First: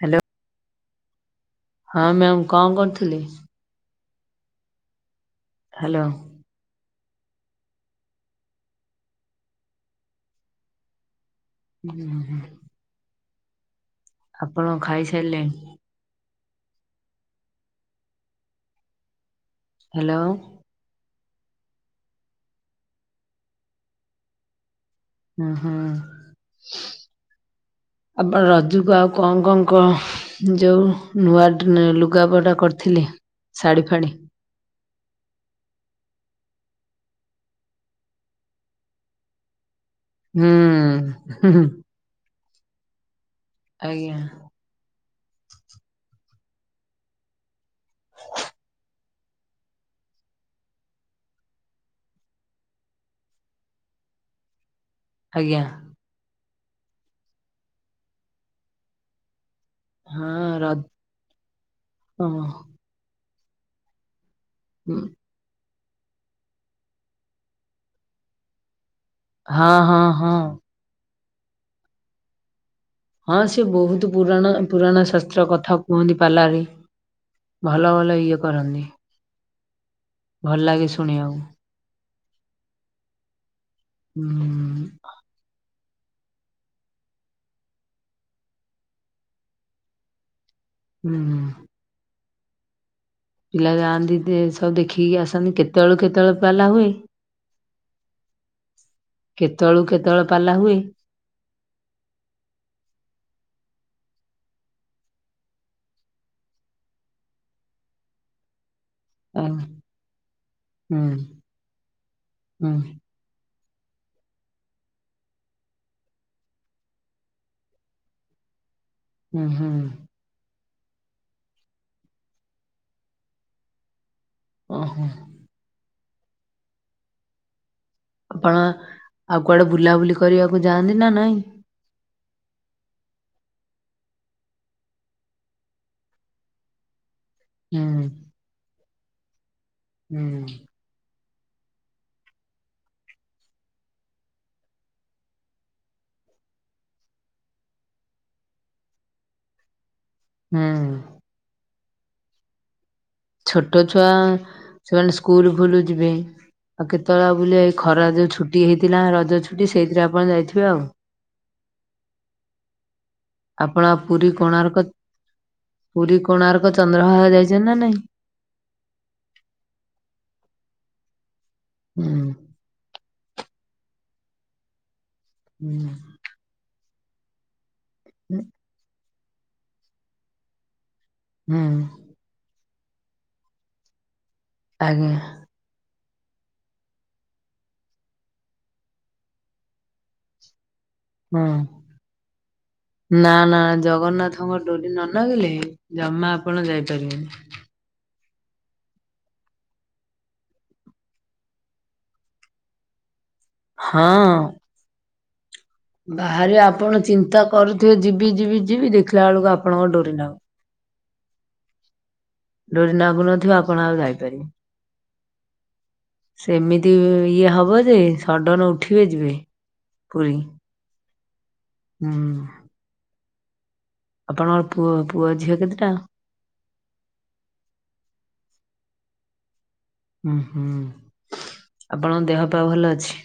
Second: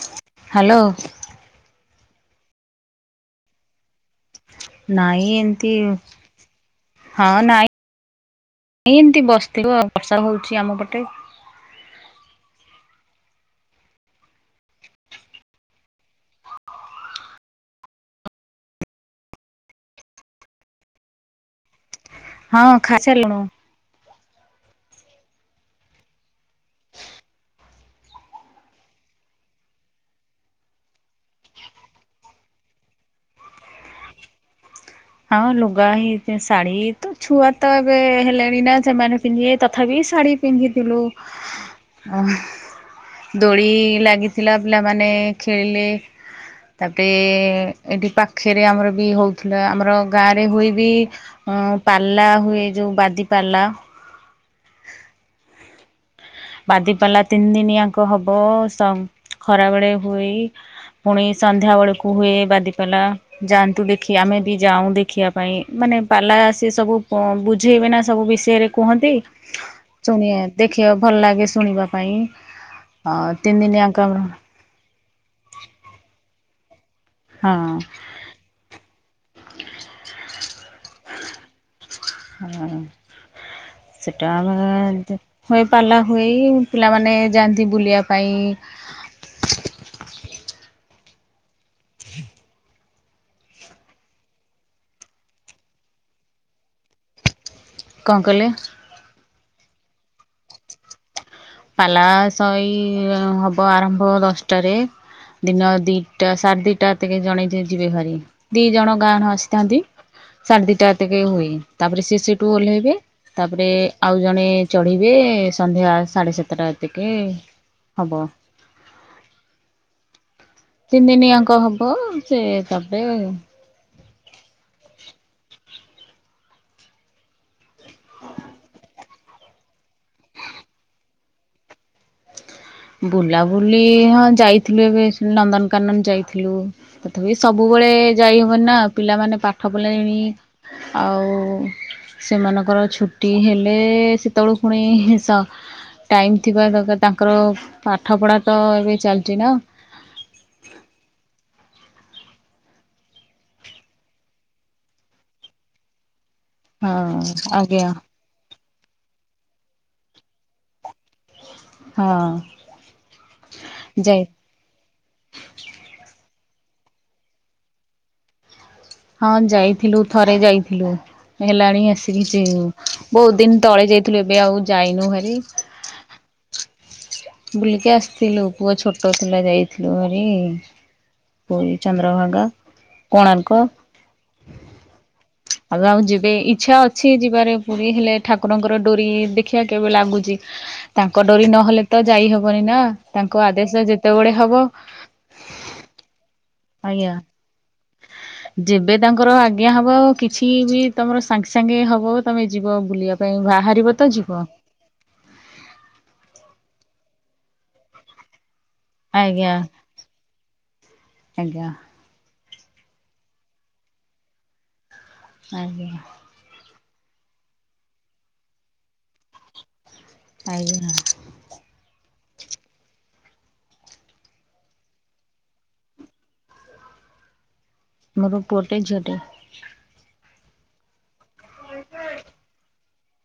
Hello. Hello. ହଁ ma'am କଣ କରୁଥିଲେ? ନାଇଁ ଏମିତି ହ୍ୟାଲୋ ହଁ, ନାଇଁ ଏମିତି ବସିଥିଲୁ ବର୍ଷା ହଉଛି ଆମ ପଟେ ହୁଁ ହୁଁ। ଆପଣ ଖାଇସାରିଲେଣି? ଉଁ ହ୍ୟାଲୋ। ହଁ ଖାଇସାରିଲୁଣୁ। ହଁ। [unintelligible] ଆପଣ ରଜକୁ ଆଉ କଁ କଁ କଁ ଯୋଉ ନୂଆ ଲୁଗା ପଟା କରିଥିଲି ଶାଢୀ ଫାଢୀ ହଁ ଲୁଗା ହେଇ ଶାଢୀ ତ ଛୁଆ ତ ଏବେ ହେଲେଣି ନା ସେମାନେ ପିନ୍ଧିବେ ତଥାପି ଶାଢ଼ୀ ହୁଁ ପିନ୍ଧିଥିଲୁ ହୁଁ ହୁଁ ଦୋଳି ଆଜ୍ଞା ଲାଗିଥିଲା। ପିଲାମାନେ ଖେଳିଲେ ତାପେ ଏଠି ପାଖରେ ଆମର ବି ହଉଥିଲା ଆମର ଆମର ଗାଁରେ ହୁଏ ବି ପାଲା ହୁଏ ଯୋଉ ବାଦି ପାଲା ଆଜ୍ଞା। ବାଦି ପାଲା ତିନି ଦିନି ଆକ ହବ ଖରା ବେଳେ ହୁଏ ହଁ ରଜ ପୁଣି ସନ୍ଧ୍ୟା ବେଳକୁ ହୁଏ ହଁ ବାଦି ପାଲା ଯାଆନ୍ତି ଦେ କି ଆମେଁ ବି ଯାଉଁ ଦେଖିବାକୁ। ପାଇଁ ମାନେ ପାଲା ସିଏ ସବୁ ବୁଝେଇବେନା ସବୁ ବିଷୟରେ କୁହନ୍ତି। ହଁ ହଁ ଶୁଣିବା ଦେଖିବା ଭଲ ଲାଗେ ଶୁଣିବା ପାଇଁ। ହଁ ସେ ତିନି ଦିନିଆ ବହୁତ କାମ। ପୁରାଣ ପୁରାଣ ଶାସ୍ତ୍ର କଥା କୁହନ୍ତି ପାଲାରେ ଭଲ ଭଲ ଇଏ କରନ୍ତି। ଭଲ ଲାଗେ ଶୁଣିବାକୁ। ହଁ ସେଟା ହୁଁ ଆମ ତି ହୋଇ ପାଲା ହୋଇ ପିଲାମାନେ ଯାଆନ୍ତି ବୁଲିବା ପାଇଁ। ଉଁ। ପିଲା ଯାଆନ୍ତି ଦି ସବୁ ଦେଖିକି ଆସନ୍ତି କେତେବେଳୁ କେତେବେଳେ ପାଲା ହୁଏ? କଣ କହିଲେ? କେତେବେଳୁ କେତେବେଳେ ପାଲା ହୁଏ? ପାଲା ଶଇ ହବ ଆରମ୍ଭ ଦଶଟାରେ। ଦିନ ଦିଟା ସାଢ଼େ ଦିଟା ଟିକେ ଜଣେ ଯିଏ ଯିବେ ଭାରି। ଦି ଜଣ ଗାହାଣ ଆଉ ଆସିଥାନ୍ତି ସାଢ଼େ ଦିଟା ହୁଁ ଟିକେ ହୁଏ। ତାପରେ ସିଏ ସେଠୁ ହୁଁ ଓହ୍ଲେଇବେ ତାପରେ ଆଉ ଜଣେ ଚଢ଼ିବେ ସନ୍ଧ୍ୟା ସାଢ଼େ ସା ତଟା ଟିକେ ହବ। ହୁଁ ହୁଁ। ତିନି ଦିନି ଆଙ୍କ ହବ ସେ ତାପରେ ଓହୋ। ଆପଣ ଆଉ କୁଆଡ଼େ ବୁଲାବୁଲି କରିବାକୁ ଯାଆନ୍ତି ନା ନାଇଁ? ବୁଲାବୁଲି ହଁ ଯାଇଥିଲୁ ଏବେ ନନ୍ଦନକାନନ ଯାଇଥିଲୁ। ତଥାପି ହୁଁ ସବୁବେଳେ ଯାଇ ହବନି ନା ପିଲାମାନେ ପାଠ ପଢ଼ିଲେଣି। ହୁଁ ଆଉ ସେମାନଙ୍କର ଛୁଟି ହେଲେ ସେତେବେଳକୁ ପୁଣି ସ ଟାଇମ୍ ଥିବା ଦକାର ତାଙ୍କର ପାଠପଢ଼ା ତ ଏବେ ଚାଲିଛି ନା। ହୁଁ। ଛୋଟ ଛୁଆ ସେମାନେ ସ୍କୁଲୁ ଫୁଲୁ ଯିବେ। ଆଉ ହଁ କେତେବେଳେ ଆଉ ବୁଲ ଏଇ ଆଜ୍ଞା ଖରା ଯୋଉ ଛୁଟି ହେଇଥିଲା ରଜ ଛୁଟି ସେଇଥିରେ ଆପଣ ଯାଇଥିବେ ଆଉ। ହଁ ଆପଣ ଯାଇ ପୁରୀ କୋଣାର୍କ ପୁରୀ କୋଣାର୍କ ଚନ୍ଦ୍ରଭାଗା ଯାଇଛନ୍ତି ନା ନାଇଁ? ହଁ ଯାଇଥିଲୁ ଥରେ ଯାଇଥିଲୁ ହେଲାଣି ହୁଁ ଆସିକି ସେ ବହୁତ ଦିନ୍ ତଳେ ଯାଇଥିଲୁ ଏବେ ଆଉ ଯାଇନୁ ହେରି। ହୁଁ। ବୁଲିକି ଆସିଥିଲୁ ପୁଅ ଛୋଟ ଥିଲା ଯାଇଥିଲୁ ହାରି। ହୁଁ ପୁରୀ ଚନ୍ଦ୍ରଭାଗା କୋଣାର୍କ। ଆଜ୍ଞା। ଏବେ ଆଉ ଯିବେ ଇଚ୍ଛା ଅଛି ଯିବାରେ ପୁରୀ ହେଲେ ଠାକୁରଙ୍କର ଡୋରି ଦେଖିଆ କେବେ ଲାଗୁଛି। ତାଙ୍କ ଡୋରି ହଁ ନହେଲେ ତ ଯାଇହବନି ନା ନା ତାଙ୍କ ନା ଆଦେଶ ଯେତେବେଳେ ଜଗନ୍ନାଥଙ୍କ ହବ। ଡୋରି ନ ନାଗିଲେ ଜମା ଆପଣ ଆଜ୍ଞା ଯାଇପାରିବେନି। ଯେବେ ତାଙ୍କର ଆଜ୍ଞା ହବ କିଛି ବି ତମର ସାଙ୍ଗେ ସାଙ୍ଗେ ହବ ତମେ ଯିବ ବୁଲିବା ପାଇଁ ବା ହାରିବ ତ ହଁ ଯିବ। ବାହାରେ ଆପଣ ଚିନ୍ତା କରୁଥିବେ ଯିବି ଯିବି ଯିବି ଦେ ଆଜ୍ଞା ଆଜ୍ଞା। ଡୋରି ନାଗୁ ନଥିବ ଆପଣ ଆଉ ଯାଇପାରିବେ। ଆଜ୍ଞା। ସେମିତି ଇଏ ହବ ଯେ ସଡ଼ନ ଉଠିବେ ଯିବେ। ପୁରୀ ଆଜ୍ଞା ହୁଁ। ଆପଣଙ୍କ ପୁଅ ପୁଅ ଝିଅ କେତେଟା? ମୋର ପୁଅଟେ ଝିଅଟେ। ଉଁ ହୁଁ ଆପଣଙ୍କ ଦେହ ପା ଭଲ ଅଛି?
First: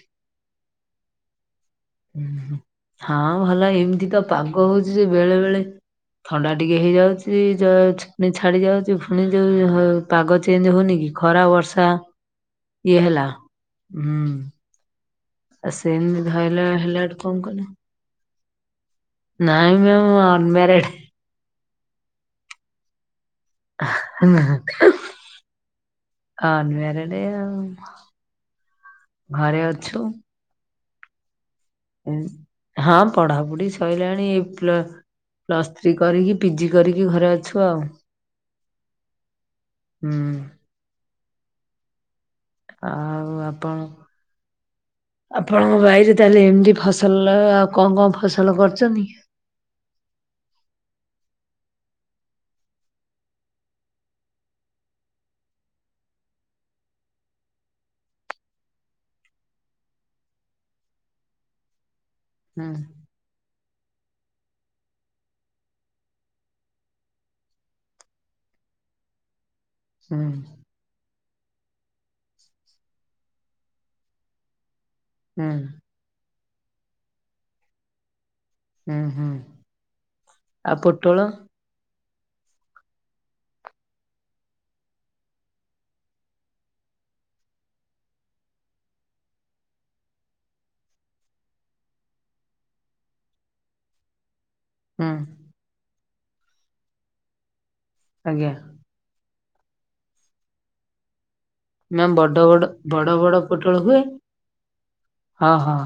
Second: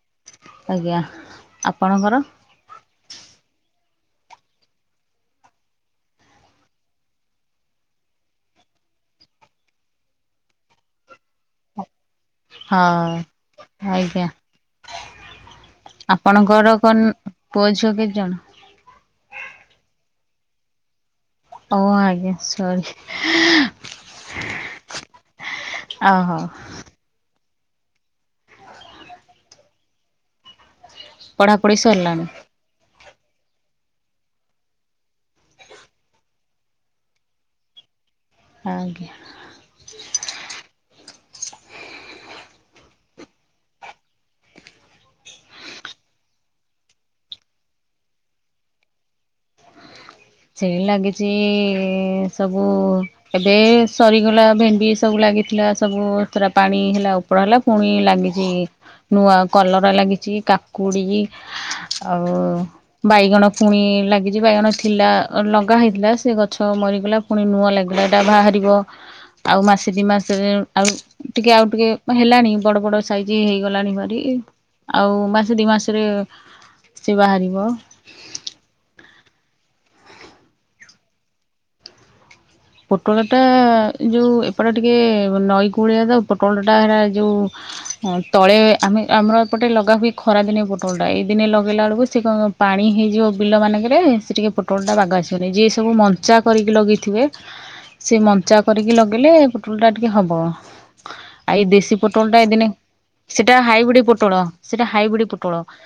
ଆଜ୍ଞା ଆପଣଙ୍କର? ହଁ ଭଲ ଏମିତି ତ ପାଗ ହଉଛି ଯେ ବେଳେ ବେଳେ ଥଣ୍ଡା ଟିକଏ ହେଇଯାଉଛି ଜ ପୁଣି ଛାଡ଼ିଯାଉଛି ପୁଣି ଜ୍ଵର ହ ପାଗ ଚେଞ୍ଜ ହଉନି କି ଖରା ବର୍ଷା ଇଏ ହଁ ହେଲା ହୁଁ। ଆଜ୍ଞା ଆଉ ସେମିତି ଧରିଲେ ହେଲା ଆଡୁ କଣ କରିବ? ଛୁଆ କେତେ ଜଣ? ନାଇଁ ମ୍ୟାମ ମୁ ଅନମ୍ୟାରେଡ। ଓ ଆଜ୍ଞା ସରି। [unintelligible] ଓହୋ ଅନମ୍ୟାରେଡ୍। ଏୟା ଆଉ, ଘରେ ଅଛୁ? ପଢ଼ାପଢ଼ି ସରିଲାଣି। ହଁ ପଢାପଢି ସରିଲାଣି ପ୍ଲ ପ୍ଲସ୍ ଥ୍ରୀ କରିକି ପିଜି କରିକି ଘରେ ଅଛୁ ଆଉ। ଆଜ୍ଞା। ହୁଁ। ଆଉ ଆପଣ? ଆପଣଙ୍କ ବାଇରେ ତାହେଲେ ଏମିତି ଫସଲ ଆଉ କଣ କଣ ଫସଲ କରୁଛନ୍ତି? ସେଇ ଲାଗିଛି ଇଁ ସବୁ ଏବେ ସରିଗଲା ଭେଣ୍ଡି ସବୁ ଲାଗିଥିଲା ସବୁ ପୁରା ପାଣି ହେଲା ଉ ଓପଡା ହେଲା ପୁଣି ଲାଗିଛି ନୂଆ କଲରା, ଲାଗିଛି କାକୁଡି। ଆଉ ହୁଁ ବାଇଗଣ ପୁଣି ଲାଗିଛି ବାଇଗଣ ଥିଲା। ଲଗା ହେଇଥିଲା ସେ ଗଛ ମରିଗଲା ପୁଣି ନୂଆଁ ଲାଗିଲାଇଟା ବାହାରିବ ଆଉ ମାସ ତିନି ହୁଁ ମାସରେ ଆଉ ଟିକେ ଆଉ ଟିକେ ହେଲାଣି ବଡ ବଡ ସାଇଜ ହେଇଗଲାଣି ଭାରି। ଆଉ ହୁଁ ମାସେ ଦିଇ ମାସରେ ସେ ବାହାରିବ। ହୁଁ ହୁଁ, ଆଉ ପୋଟଳ? ପୋଟଳଟା ଯୋଉ ଏପଟେ ଟିକେ ନଈ କୂଳିଆ ତ ପୋଟଳଟା ହେରା ଯୋଉ ହ ତଳେ ଆମେ ଆମର ଏପଟେ ଲଗା ହୁଏ ଖରାଦିନେ ପୋଟଳଟା ଏଇ ଦିନେ ଲଗେଇଲା ବେଳକୁ ସେ କ ପାଣି ହେଇଯିବ ବିଲ ମାନଙ୍କରେ ସେ ଟିକିେ ପୋଟଲଟା ହୁଁ ବାଗ ଆସିବନି ଯିଏ ସବୁ ମଞ୍ଚା କରିକି ଲଗେଇଥିବେ ସେ ଆଜ୍ଞା ମଞ୍ଚା କରିକି ଲଗେଇଲେ ପୋଟଳ ଟା ଟିକେ ହବ। ଆ ଏଇ ଦେଶୀ ମ୍ୟାମ୍ ପୋଟଳ ବଡ ଟା ବଡ ଏଇଦିନେ ବଡ ବଡ ସେଟା ପୋଟଳ ହୁଏ ହାଇବ୍ରିଡ ପୋଟଳ ସେଟା ହାଇବ୍ରିଡ ହଁ ପୋଟଳ। ହଁ।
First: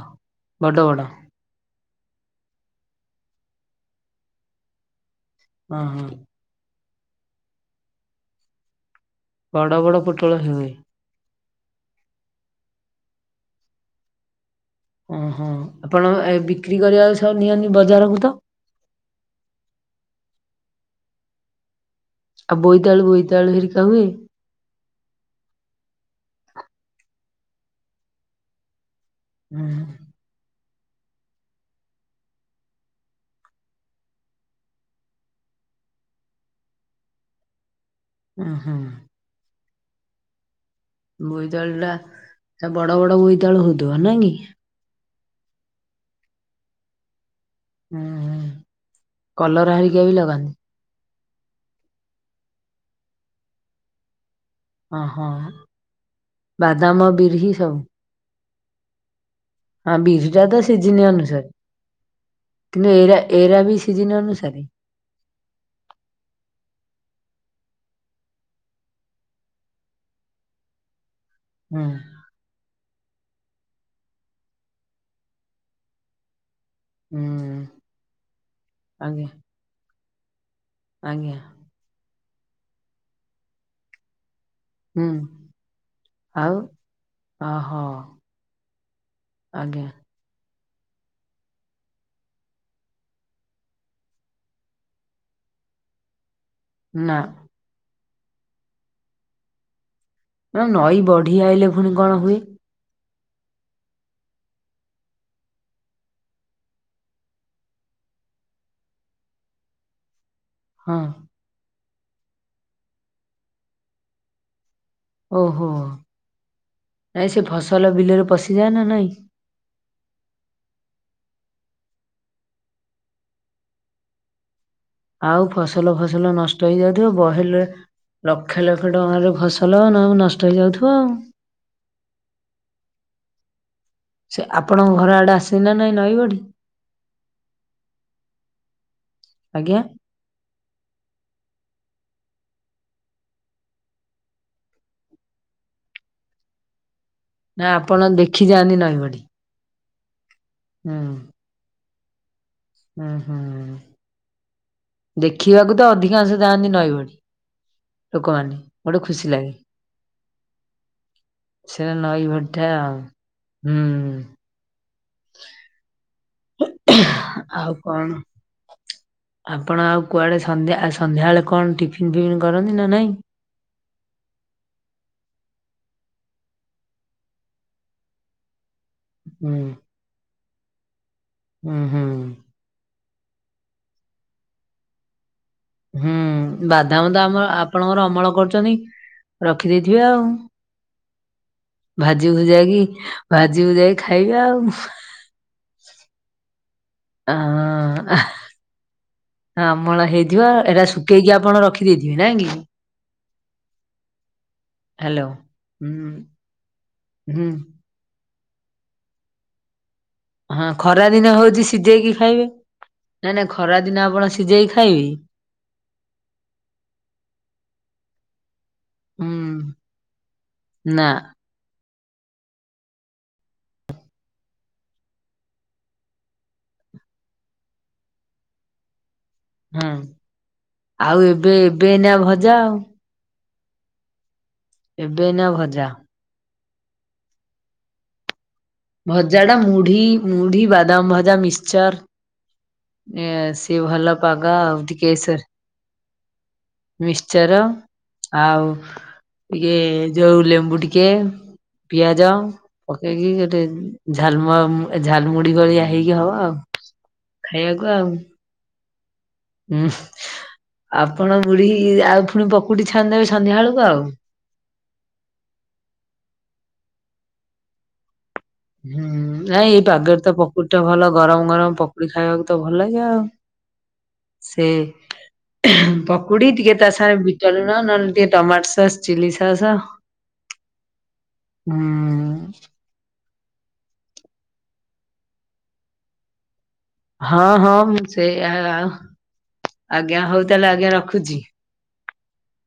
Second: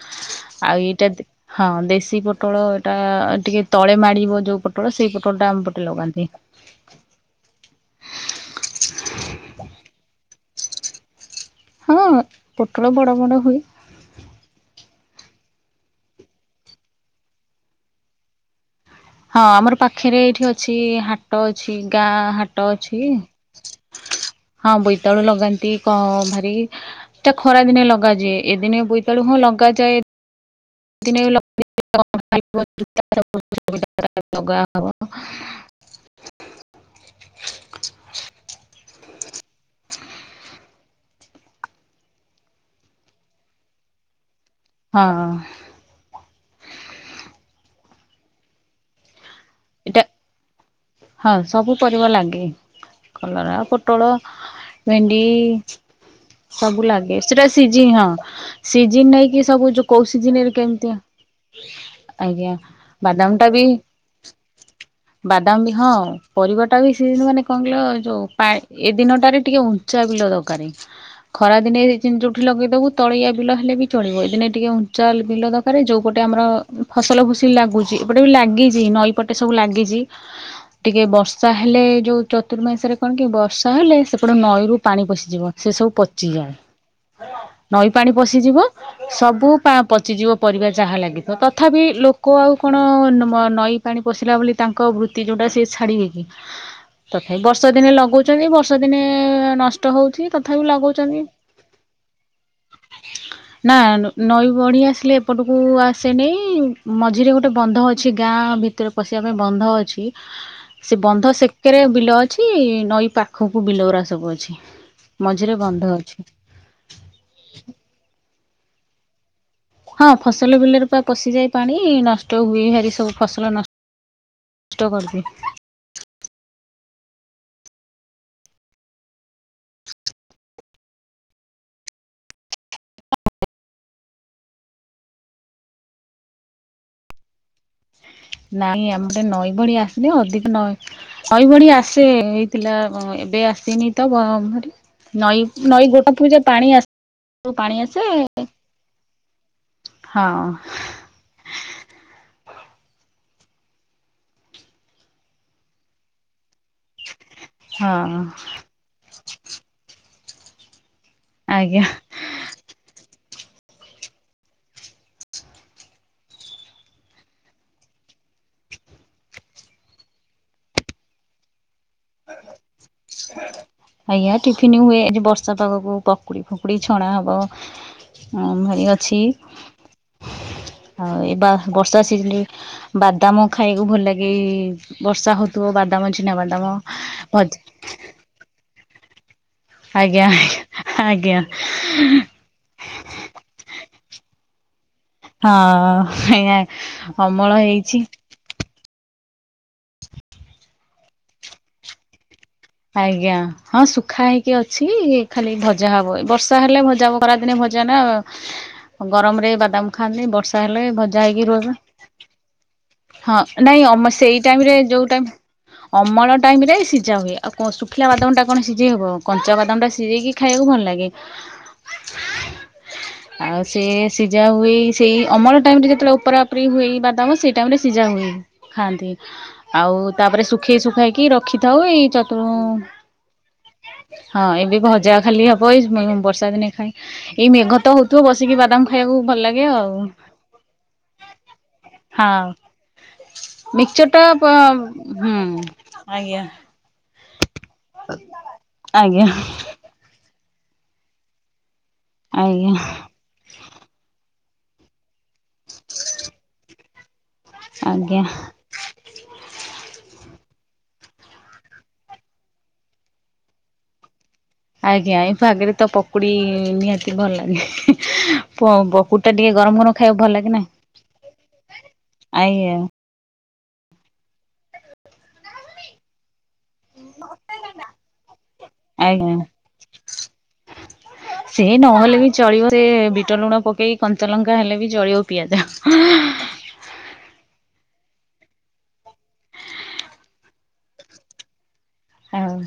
ବଡ ଆଉ ବଡ ଏଇଟା ହଁ ଦେଶୀ ପୋଟଳ ଏଇଟା ଟିକେ ତଳେ ମାଡ଼ିବ ଯୋଉ ପୋଟଳ ସେ ପୋଟଳ ଆମ ହଁ ପଟେ ହଁ ଲଗାନ୍ତି। ବଡ଼ ବଡ଼ ପୋଟଳ ହୁଏ। ହୁଁ ପୋଟଳ ବଡ଼ ବଡ଼ ହୁଏ। ଓହୋ ଆପଣ ଏ ବିକ୍ରି କରିବାକୁ ସବୁ ନିଅନ୍ତିି ବଜାରକୁ ତ? ହଁ ଆମର ପାଖରେ ଏଇଠି ଅଛି ହାଟ ହାଟ ଅଛି, ଗାଁ ଆଉ ହାଟ ଅଛି। ବୋଇତାଳୁ ବୋଇତାଳୁ ହେରିକା ହୁଏ ହଁ ବୋଇତାଳୁ ଲଗାନ୍ତି କ ଭାରି ତା ଖରା ଦିନେ ଲଗାଜାଏ, ଏ ଦିନେ ବୋଇ ବୋଇତାଳୁ ହଁ ହୁଁ ଲଗାଯାଏ। [unintelligible] ଲଗା ହବ। [unintelligible] ଉଁ ହୁଁ। ବୋଇତାଳୁ ଟା ତା ବଡ ବଡ ବୋଇତାଳୁ ହଉଥିବ ନୁହେଁ କି? ହଁ। ହୁଁ ହୁଁ କଲରା ଏଟା ହରିକି ବି ଲଗାନ୍ତି। ହଁ ସବୁ ପରିବା ଲାଗେ କଲରା ଆଉ ପୋଟଳ। ହଁ ଭେଣ୍ଡି ହଁ ସବୁ ବାଦାମ ଲାଗେ, ସେଟା ବିରି ସବୁ। ସିଜି ହଁ ସିଜିନ୍ ନେଇକି ସବୁ ଯଉ ହଁ ବିରିଟା କୌସିଜିନ ରେ ତ କେମିତିଆ? ସିଜିନି ଅନୁସାରେ ଆଜ୍ଞା କିନ୍ତୁ ଏରା ବାଦାମ ଟା ଏରା ବି ସିଜିନି ଅନୁସାରେ ବାଦାମ ବି? ହଁ ପରିବାଟା ବି ସେଦିନ ମାନେ କଣ କହିଲ ଯେଉଁ ପା ଏ ଦିନଟାରେ ଟିକେ ଉଞ୍ଚା ବିଲ ଦରକାର। ଖରା ଦିନେ ହୁଁ ଚିନି ଉଠି ଲଗେଇଦବୁ। ତଳିଆ ବିଲ ହେଲେ ବି ଚଳିବ ଏଇଦିନେ ଟିକେ ଉଞ୍ଚାଲ ବିଲ ଦରକାର ଯୋଉ ପଟେ ଆମର ଫସଲ ଭୁସି ହୁଁ। ଲାଗୁଛି ଏପଟେ ବି ଲାଗିଛି ନଈ ଆଜ୍ଞା ପଟେ ସବୁ ଲାଗିଛି। ଟିକେ ଆଜ୍ଞା ବର୍ଷା ହେଲେ ଯୋଉ ଚତୁର୍ମାଶରେ କଣ କି ବର୍ଷା ହେଲେ ସେପଟେ ନଈରୁ ହୁଁ ପାଣି ପଶିଯିବ ସେ ସବୁ ପଚିଯାଏ। ଆଉ ଓହୋ ନଈ ପାଣି ପଶିଯିବ ସବୁ ପା ଆଜ୍ଞା ପଚିଯିବ। ପରିବା ଯାହା ଲାଗିଥିବ ତଥାପି ଲୋକ ଆଉ କଣ ନଈ ପାଣି ପଶିଲା ବୋଲି ତାଙ୍କ ବୃତ୍ତି ଯୋଉଟା ସେ ଛାଡ଼ିବେକି ନା ତଥାପି ବର୍ଷା ଦିନେ ଲଗଉଚନ୍ତି ବର୍ଷା ଦିନେ ନଷ୍ଟ ହଉଛି। ତଥାପି ନା ନଈ ଲଗଉଛନ୍ତି ବଢ଼ି ଆଇଲେ ଫୁଣି କଣ ହୁଏ? [inaudible] ନା ନଈ ବଢ଼ ଆସିଲେ ଏପଟକୁ ଆସେନି ମଝିରେ ଗୋଟେ ବନ୍ଧ ଅଛି ଗାଁ ଭି ତରେ ପଶିବା ପାଇଁ ବନ୍ଧ ଅଛି। ସେ ହଁ ବନ୍ଧ ସେକେରେ ବିଲ ଅଛି ନଈ ପାଖକୁ ବିଲଉରା ସବୁ ଅଛି। ମଝିରେ ଓହୋ ବନ୍ଧ ଅଛି ଇଁ ସେ ଫସଲ ବିଲରେ ପଶିଯାଏ ନା ନାଇଁ? ହଁ ଫସଲ ବିଲରେ ପା ପଶିଯାଏ ପାଣି ନଷ୍ଟ ହୁଏ ହାରି ସବୁ ଫସଲ ନଷ୍ ଟ କରିଦିଏ। ଆଉ ଫସଲ ଫସଲ ନଷ୍ଟ ହେଇଯାଉଥିବ ବହେଲେ ଲକ୍ଷ ଲକ୍ଷ ଟଙ୍କାର ଫସଲ ନ ନଷ୍ଟ ହେଇଯାଉଥିବ ଆଉ। ସେ ଆପଣଙ୍କ ଘର ଆଡ଼େ ଆସେନା ନାଇଁ ନଈ ବଢ଼ି? ନାଇଁ ଆମ ପଟେ ନଈ ବଡ଼ି ଆଜ୍ଞା ଆସନି ଅଧିକ ନଈ ଅଇ ବଢ଼ି ଆସେ ହେଇଥିଲା ଏବେ ଆସିନି ତ ବ ବରି। ନଈ ନଈ ଗୋଟା ପୂଜା ପାଣି ଆସ୍ ନା ଆପଣ ଦେଖିଯାଆନ୍ତି ନଈବଢ଼ି? ହଁ। ଉଁ। ଉଁ ହୁଁ ଦେଖିବାକୁ ତ ଅଧିକାଂଶ ଯାଆନ୍ତି ନଈ ବଢ଼ି। ହଁ ଲୋକମାନେ ଗୋଟେ ଖୁସି ଲାଗେ ଆଜ୍ଞା ସେଣେ ନଈ ବଢ଼ି ଟା ହୁଁ। ଆଉ କଣ? ଆପଣ ଆଉ କୁଆଡ଼େ ସନ୍ଧ୍ୟା ସନ୍ଧ୍ୟା ବେଳେ କଣ ଟିଫିନ ଫିଫିନ କରନ୍ତି ନା ନାଇଁ? ଆଜ୍ଞା ଟିଫିନ ହୁଏ ଆଜି ବର୍ଷା ପାଗକୁ ପକୁଡ଼ି ଫକୁଡ଼ି ଛଣା ହବ। ହଁ ହେଇ ଅଛି ହୁଁ ହଁ ଏଇ ବା ହୁଁ ବର୍ଷା ହୁଁ ଶିଜିନି ବାଦାମ ଖାଇବୁ ଭଲ ଲାଗେ ବର୍ଷା ହଉଥିବ ବାଦାମ ଚିନାବାଦାମ। ତାମ ତ ଆମ ଆପଣଙ୍କର ଅମଳ କରୁଚନ୍ତି ରଖିଦେଇଥିବେ ଆଉ। ଆଜ୍ଞା ଆଜ୍ଞା। ଭାଜି ଭୁଜାକି ଭାଜି ଭୁଜାକି ଖାଇବେ ଆଉ। ହଁ ହେୟାଁ। ଆଁ ଅମଳ ହେଇଥିବ ଏଇଟା ଶୁଖେଇକି ଆପଣ ରଖିଦେଇଥିବେ ନାଇଁ କି? ଆଜ୍ଞା ହଁ ସୁଖା ହେଇକି ଅଛି ହ୍ୟାଲୋ ଖାଲି ଭଜା ହୁଁ ହବ ଏ ବର୍ଷା ହେଲେ ଭଜା ହବ ହୁଁ। ଖରାଦିନେ ଭଜା ନା ନା ଗରମରେ ବାଦାମ ଖାଆନ୍ତି ବ ଷା ହଁ ହେଲେ ଖରା ଭଜା ଦିନ ହେଇକି ହଉଛି ରୁହେ। ସିଝେଇକି ଖାଇବେ ହଁ ଖରା ନାଇଁ ଦିନ ଅମ ଆପଣ ସେଇ ସିଝେଇକି ଟାଇମରେ ଯୋଉ ଖାଇବେ? ଟାଇମ୍ ଅମଳ ଟାଇମରେ ସିଝା ହୁଏ ଆଉ କ ଶୁଖିଲା ବାଦାମଟା କଣ ସିଝେଇ ହବ କଞ୍ଚା ହୁଁ ବାଦାମଟା ସିଝେଇକି ଖାଇବାକୁ ଭଲ ନା ଲାଗେ। [unintelligible] ଆଉ ସେ ସିଜା ହୁଏ ସେଇ ଅମଳ ଟାଇମ୍ ରେ ଯେତେବେଳେ ଓପରା ଓପରି ହୁଏ ବାଦାମ ସେଇ ଟାଇମରେ ସିଜା ହୁଏ। ଖାଆନ୍ତି ଆଉ ହଁ। ତାପରେ ଶୁଖେଇ ଶୁଖାକି ରଖିଥାଉ ଏଇ ଚ ଯାଉ। ହଁ ଏବେ ଭଜା ଏଇନା ଖାଲି ହବ ଭଜା। ଏଇ ବର୍ଷା ଦିନେ ଖାଇ। ଏଇ ମେଘ ତ ହଉଥିବ ବସିକି ବାଦାମ ଖାଇବାକୁ ଭଲ ଭଜା ଟା ଲାଗେ ମୁଢ଼ି ଆଉ ମୁଢ଼ି ବାଦାମ ଭଜା ମିଶ୍ଚର୍ ହଁ ମିକ୍ଚର ଟା ପାଗ ପ ଆଉ ହୁଁ ଆଜ୍ଞା। ମିକ୍ଚର ଆଉ ଆଜ୍ଞା ଇଏ ଯୋଉ ଲେମ୍ବୁ ଟିକିଏ ପିଆଜ ଆଜ୍ଞା ପକେଇକି ଗୋଟେ ଝାଲମ ଝାଲ ମୁୁଡି ଭଳିଆ ହେଇକି ହବ ଆଉ। ଖାଇବାକୁ ଆଉ। ଆଜ୍ଞା ହୁଁ ଆପଣ ମୁଢୀ ଆଉ ଫୁଣି ପକୁଡି ଛାଣିଦେବେ ସନ୍ଧ୍ୟା ବୁଳୁକୁ ଆଉ। ଆଜ୍ଞା ଏ ଆଗରେ ତ ପକୁଡି ନିହାତି ଭଲ ଲାଗେ। ହୁଁ ପକୁଡି ଟା ଟିକେ ନାଇଁ ଗରମ ଏଇ ଗରମ ଖାଇବାକୁ ପାଗରେ ଭଲ ତ ଲାଗେ ନା ପକୁଡି ଟା ଭଲ ଗରମ ଗରମ ପକୁଡି ଖାଇବାକୁ ତ ଆଜ୍ଞା ଭଲ ଲାଗେ ଆଉ। ସେ ପକୁଡି ଟିକେ ତା ସାଙ୍ଗେ ବିଟ ଲୁଣ ନହେଲେ ଟିକେ ଟମାଟ ସସ୍ ଚିଲି ଆଜ୍ଞା ସସ୍ ସେ ହୁଁ ନହେଲେ ବି ଚଳିବ। ସେ ବିଟ ଲୁଣ ପକେଇ କଞ୍ଚା ଲଙ୍କା ହେଲେ ବି ଚଳିବ ପିଆଜ। ହଁ ହଁ ମୁଁ ସେଇଆ ଆଜ୍ଞା ହଉ ତାହେଲେ ଆଜ୍ଞା ରଖୁଚି। ହଉ।